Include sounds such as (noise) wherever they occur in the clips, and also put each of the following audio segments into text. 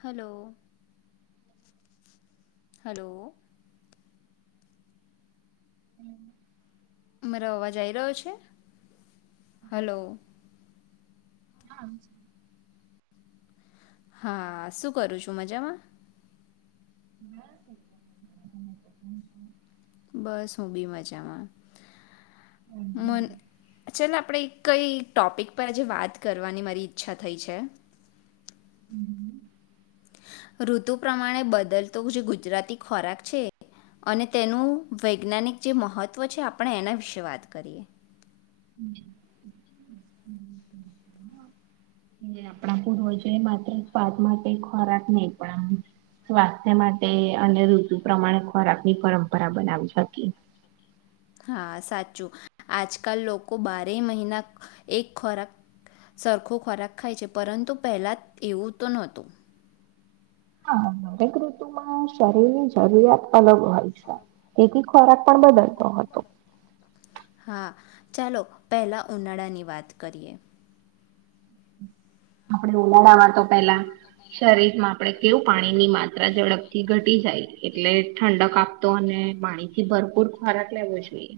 Hello hello હમ મરા અવાજ આવી રહ્યો છે હલોલો હા હા શું કરું છું મજામાં હ બસ હું બી મજામાં મન ચાલ આપણેે કઈ ટોપિક પર આજે વાત કરવાની મારી ઈચ્છા થઈ છે હમ ઋતુ પ્રમાણે બદલતો જે ગુજરાતી ખોરાક છે અને તેનું વૈજ્ઞાનિક જે મહત્વ છે આપણે એના વિશે વાત કરીએ આપણા પૂર્વજો એ માત્ર સ્વાદ માટે ખોરાક નહી પણ સ્વાસ્થ્ય માટે અને ઋતુ પ્રમાણે ખોરાક ની પરંપરા બનાવી શકી હા સાચું આજકાલ લોકો બારે મહિના એક ખોરાક સરખો ખોરાક ખાય છે પરંતુ પહેલા એવું તો નહોતું હા દરેક ઋતુમાં શરીરની જરૂરિયાત અલગ હોય છે તેથી ખોરાક પણ બદલતો હતો હા ચાલો પહેલા ઉનાળાની વાત કરીએ આપણે ઉનાળામાં તો પેલા શરીર માં આપણે કેવું પાણીની માત્રા ઝડપથી ઘટી જાય, એટલે ઠંડક આપતો, અને પાણીથી ભરપૂર ખોરાક લેવો જોઈએ.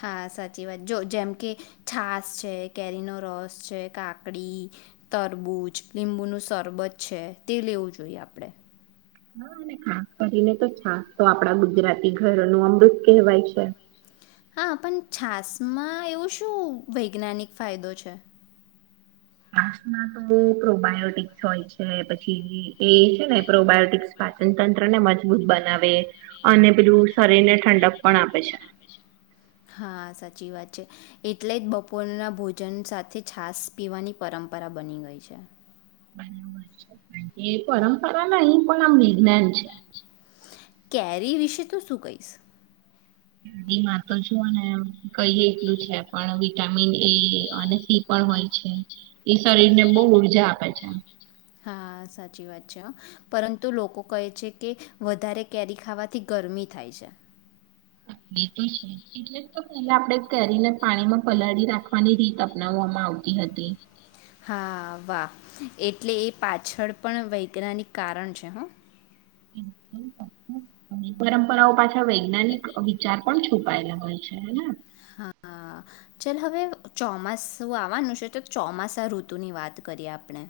હા, સાચી વાત. જો જેમ કે છાસ છે, કેરીનો રસ છે, કાકડી, તરબૂચ, લીંબુ નુ સરબત છે, તે લેવું જોઈએ આપડે. હા, ખાસ કરીને તો છાસ તો આપડા ગુજરાતી ઘરો નું અમૃત કહેવાય છે. હા, પણ છાસ માં એવું શું વૈજ્ઞાનિક ફાયદો છે? છાસ માં તો પ્રોબાયોટિક્સ હોય છે, પછી એ છે ને, પ્રોબાયોટિક્સ પાચન તંત્રને મજબૂત બનાવે, અને પેલું શરીર ને ઠંડ પણ આપે છે. હા, સાચી વાત છે. એટલે જ બપોરના ભોજન સાથે છાસ પીવાની પરંપરા બની ગઈ છે. બરાબર છે, એ પરંપરા ના એ પણ આમ વિજ્ઞાન છે. કેરી વિશે તો શું કહીશ? એમાં તો જો ને કહીએ એટલું છે, પણ વિટામિન એ અને સી પણ હોય છે, એ શરીર ને બહુ ઊર્જા આપે છે. હા, સાચી વાત છે. પરંતુ લોકો કહે છે કે, વધારે કેરી ખાવાથી ગરમી થાય છે. એતો છે, એટલે પહેલા આપણેે કેરીને પાણીમાં પલાળી રાખવાની રીત અપનાવવામાં આવતી હતી. હા, વાહ. એટલે એ પાછળ પણ વૈજ્ઞાનિક કારણ છે હં. પરંપરાઓ પાછા વૈજ્ઞાનિક વિચાર પણ છુપાયેલા હોય છે હે. હા, ચાલ. હવે ચોમાસ આવવાનું છે, તો ચોમાસા ઋતુની વાત કરીએ આપણે.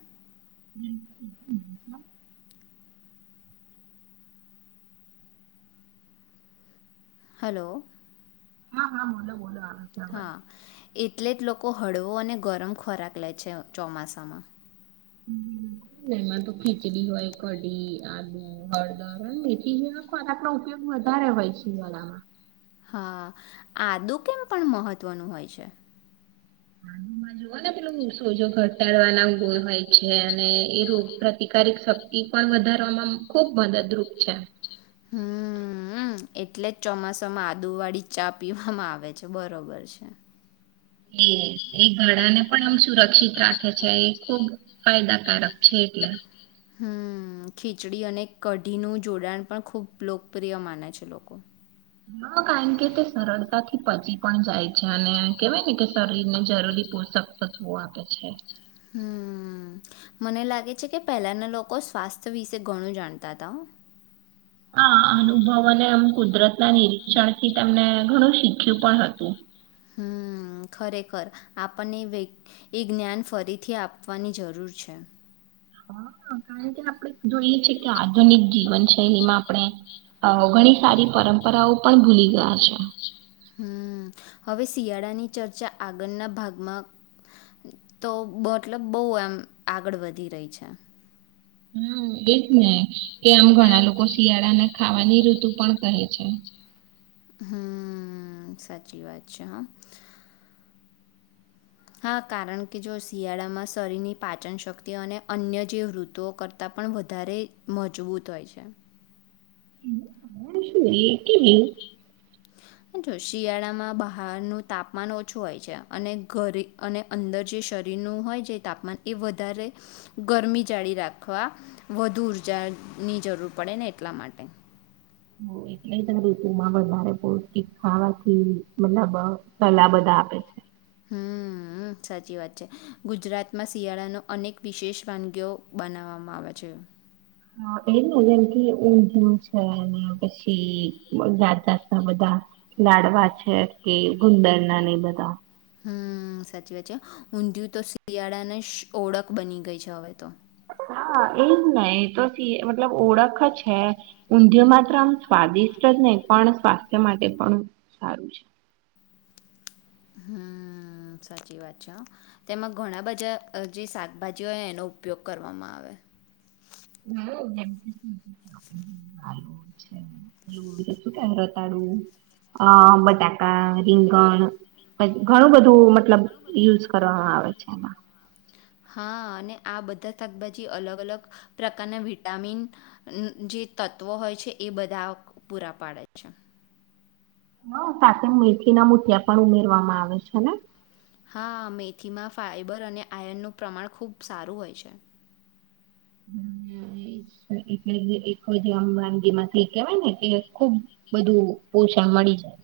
હલો. હા, હા, બોલો, બોલો. છે અવાજ. હા, એ. એટલે જ લોકો હળવો અને ગરમ ખોરાક લે છે ચોમાસામાં. ને એમાં તો ખીચડી હોય, કઢી, આદુ, હળદર, મેથી જેવા ખોરાક નો ઉપયોગ વધારે હોય શિયાળામાં. હા, આદુ કેમ પણ મહત્વનું હોય છે? મામાં જોવ ને પેલું સોજો ઘટાડવાના હોય છે, અને એ રોગ પ્રતિકારિક શક્તિ પણ વધારવામાં ખુબ મદદરૂપ છે. હમ્મ. એટલે જ ચોમાસામાં આદુ વાળી ચા પીવામાં આવે છે, બરોબર છે. એ એ ગાળાને પણ આમ સુરક્ષિત રાખે છે, એ ખુબ ફાયદાકારક છે એટલે. હમ, ખીચડી અને કઢીનું જોડાણ પણ ખુબ લોકપ્રિય માને છે લોકો. હ, કારણ કે તે સરળતા થી પચી પણ જાય છે, અને કેહેવાય ને કે, શરીરને જરૂરી પોષક તત્વો આપે છે. હમ, મને લાગે છે કે, પહેલાના લોકો સ્વાસ્થ્ય વિશે ઘણું જાણતા હતા. હા, અનુભવ અને આમ કુદરત ના નિરીક્ષણ થી તને ઘણું શીખ્યું પણ હતું. હમ, ખરેખર આપણને એ જ્ઞાન ફરીથી આપવાની જરૂર છે. હા, કારણ કે આપણે જોઈએ છે કે, આધુનિક જીવનશૈલીમાં આપણે ઘણી સારી પરંપરાઓ પણ ભૂલી ગયા છે. હમ, હવે શિયાળાની ચર્ચા આગળના ભાગમાં તો મતલબ બહુ એમ આગળ વધી રહી છે. હમ, એજ ને કે, આમ ઘણા લોકો શિયાળાને ખાવાની ઋતુ પણ કહે છે. હમ, સાચી વાત છે. હા. હા, કારણ કે જો શિયાળામાં શરીરની પાચન શક્તિ અને અન્ય જે ઋતુઓ કરતાં પણ વધારે મજબૂત હોય છે. પણ એ કેમ એવું? જો શિયાળામાં બહારનું તાપમાન ઓછું હોય છે, અને ઘરી અને અંદર જે શરીરનું હોય, જે તાપમાન એ વધારે ગરમી જાળી રાખવા વધુ ઉર્જા ની જરૂર પડે ને, એટલા માટે. એટલે ઋતુ માં વધારે પૌષ્ટિક ખાવાથી મતલબ સલાહ બધા આપે છે. હમ, સાચી વાત છે. ગુજરાતમાં શિયાળાનો અનેક વિશેષ વાનગીઓ બનાવવામાં આવે છે. હ, એ ને જેમ કે ઊંધયું છે, પછી જાત જાતના બધા લાડવા છે કે, ગુંડર ના ને બધા. હમ, સાચી વાત છે. ઊંધિયું તો શિયાળાને ઓળખ બની ગઈ છે, હવે તો. હા, એજ નહી તો મતલબ ઓળખ છે, ઊંધિય માત્ર આમ સ્વાદિષ્ટ જ નહીં પણ સ્વાસ્થ્ય માટે પણ સારું છે. હમ, સાચી વાત છે. હ તેમાં ઘણા બધા જે શાકભાજી હોય એનો ઉપયોગ કરવામાં આવે. રતાડું, બટાકા, રીંગણ ઘણું બધું મતલબ યુઝ કરવામાં આવે છે, એમાં. હા, અને આ બધા શાકભાજી અલગ અલગ પ્રકારના વિટામિન જે તત્વો હોય છે, એ બધા પૂરા પાડે છે. હા, સાથે મેથી ના મુઠિયા પણ ઉમેરવામાં આવે છે ને. હા, મેથીમાં ફાઈબર અને આયનનું પ્રમાણ ખૂબ સારું હોય છે. એટલે જે આ વાનગી માંથી કહેવાય ને કે ખુબ બધું પોષણ મળી જાય.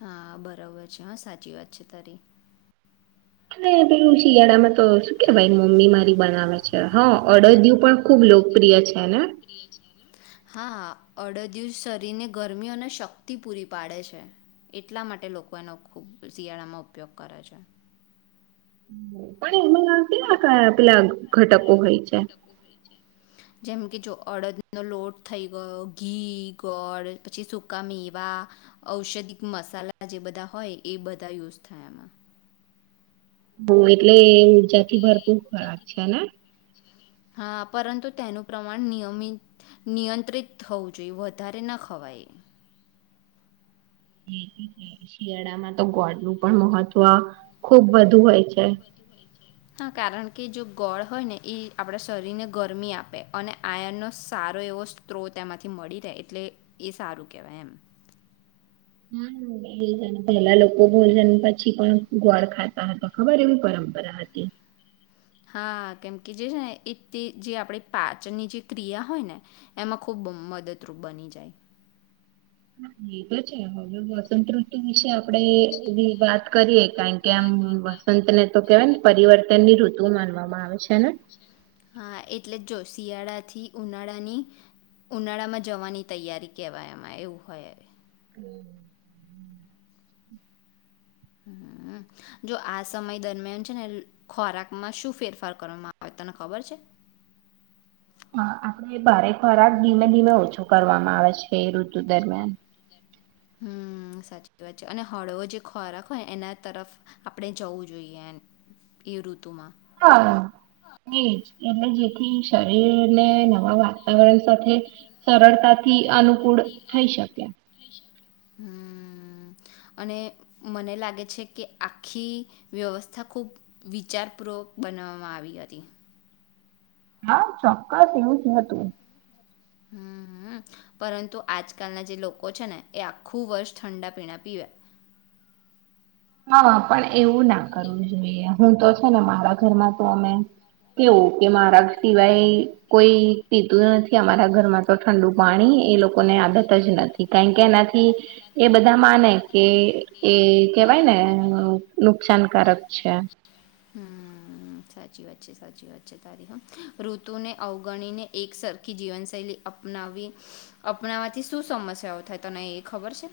હા, બરાબર છે. હા સાચી વાત છે. તારી. અને પેલું શિયાળામાં તો શું કે મમ્મી મારી બનાવે છે હા અડદયુ પણ ખુબ લોકપ્રિય છેને હા હા અડદયુ શરીરને ગરમી અને શક્તિ પૂરી પાડે છે એટલા માટે લોકો એનો ખૂબ શિયાળામાં ઉપયોગ કરે છે આપલા ઘટક (inaudible) હોય છે જેમ કે જો અડદનોો લોટ થઈ ગયો ઘી ગોળ પછી સુકા મેવા ઔષધિક મસાલા જે બધા હોય એ બધા યુઝ થયા હ એટલે ઉર્જા થી ભરપૂર ખોરાક છેને હા પરંતુ તેનું પ્રમાણ નિયમિત નિયંત્રિત થવું જોઈએ વધારે ના ખવાય શિયાળામાં તો ગોળ નું પણ મહત્વ ખુબ વધુ હોય છે હા કારણ કે જો ગોળ હોય ને એ આપણા શરીરને ગરમી આપે અને આયનનોો સારો એવો સ્ત્રોત એમાંથી મળી રહે એટલે એ સારું કેહેવાય એમ હા પેલા લોકો ભોજન પછી પણ ગોળ ખાતા હતા ખબર એવી પરંપરા હતી હા કેમકે જે છે ને એ તે જે આપડી પાચનની જે ક્રિયા હોય ને એમાં ખૂબ મદદરૂપ બની જાય એ તો છે હવે વસંત ઋતુ વિશે આપણેે વાત કરીએ કારણ કે આમ વસંતને તો કેવાય ને પરિવર્તન ની ઋતુ માનવામાં આવે છે ને હા એટલે જ જો શિયાળાથી ઉનાળાની ઉનાળામાં જવાની તૈયારી કેહેવાય એમાં એવું હોય હવે હ જો આ સમય દરમિયાન છે ને ખોરાકમાં શું ફેરફાર કરવામાં આવે તને ખબર છે હા આપડે ભારે ખોરાક ધીમે ધીમે ઓછો કરવામાં આવે છે એ ઋતુ દરમિયાન હમ સાચી વાત છે અને હળવો જે ખોરાક હોય એના તરફ આપણે જવું જોઈએ એ ઋતુમાં હા એજ એટલે જેથી શરીરને નવા વાતાવરણ સાથે સરળતાથી અનુકૂળ થઈ શક્યા હમ અને મને લાગે છે કે આખી વ્યવસ્થા ખુબ વિચારપૂર્વક બનાવવામાં આવી હતી હા ચોક્કસ એવું જ હતું હમ હમ પરંતુ આજકાલના જે લોકો છે ને એ આખું વર્ષ ઠંડા પીણા પીવે્યા હા પણ એવું ના કરવું જોઈએ હું તો છે ને મારા ઘરમાં તો અમે કેવું કે મારા સિવાય કોઈ પીતું નથી અમારા ઘરમાં તો ઠંડુ પાણી એ લોકો ની આદત જ નથી કારણ કે એનાથી એ બધા માને કે એ ભાઈ ને નુકસાનકારક છે હમ સાચી વાત છે સાચી વાત છે તારી હ ઋતુને અવગણીને એક સરખી જીવનશૈલી અપનાવી અપનાવાથી શું સમસ્યાઓ થાય તને એ ખબર છે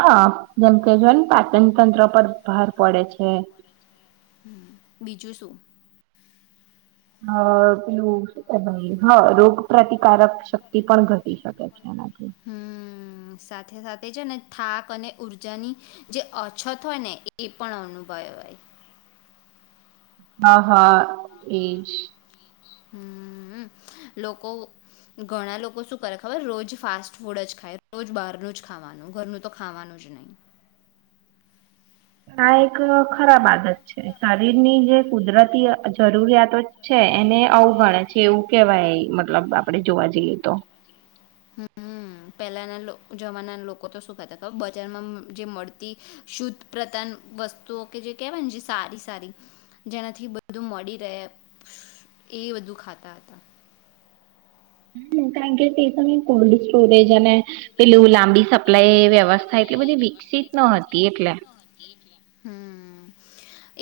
હા જેમ કે જોય ને પાચન તંત્ર પર ભાર પડે છે બીજું શું અ પેલું હ રોગ પ્રતિકારક શક્તિ પણ ઘટી શકે છે એનાથી હમ સાથે સાથે છે ને થાક અને ઉર્જાની જે અછત હોય ને એ પણ અનુભવ હોય હા હા એજ હમ લોકો ઘણા લોકો શું કરે ખબર રોજ ફાસ્ટ ફૂડ જ ખાય રોજ બહારનું જ ખાવાનું ઘરનું તો ખાવાનું જ નહી આ એક ખરાબ આદત છે શરીરની જે કુદરતી જરૂરિયાતો છે એને અવગણે છે એવું કેવાય મતલબ આપડે જોવા જઈએ તો હમ પહેલાના જમાના લોકો તો શું ખાતા ખબર બજારમાં જે મળતી શુદ્ધ પ્રતાન વસ્તુઓ કે જે કેહેવાય સારી સારી જેનાથી બધું મળી રહે એ બધું ખાતા હતા કાર પ કોલ્ડ સ્ટોરેજ અને (inaudible) પેલું લાંબી સપ્લાય વ્યવસ્થા એટલે બધી વિકસિત ન હતી એટલે હમ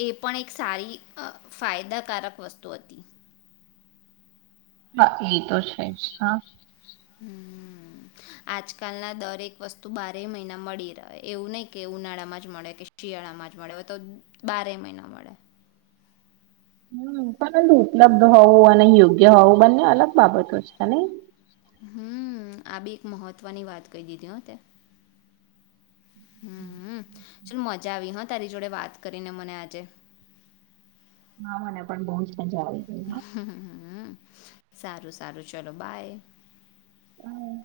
એ પણ એક સારી ફાયદાકારક વસ્તુ હતી હા એ તો છે જ હા હમ આજકાલના દરેક વસ્તુ બારે મહિના મળી રહે એવું નહીિ કે ઉનાળામાં જ મળે કે શિયાળામાં જ મળેવે તો બારે મહિના મળે હમ પણ ઉપલબ્ધ હોવું અને યોગ્ય હોવું બંને અલગ બાબતો છે હમ આ બી એક મહત્વની વાત કહી દીધી હો તે હમ ચલ મજા આવી હ તારી જોડે વાત કરીને મને આજે ના મને પણ બહંચં મજા આવી ગઈ હા સારું સારું ચલો બાય હમ.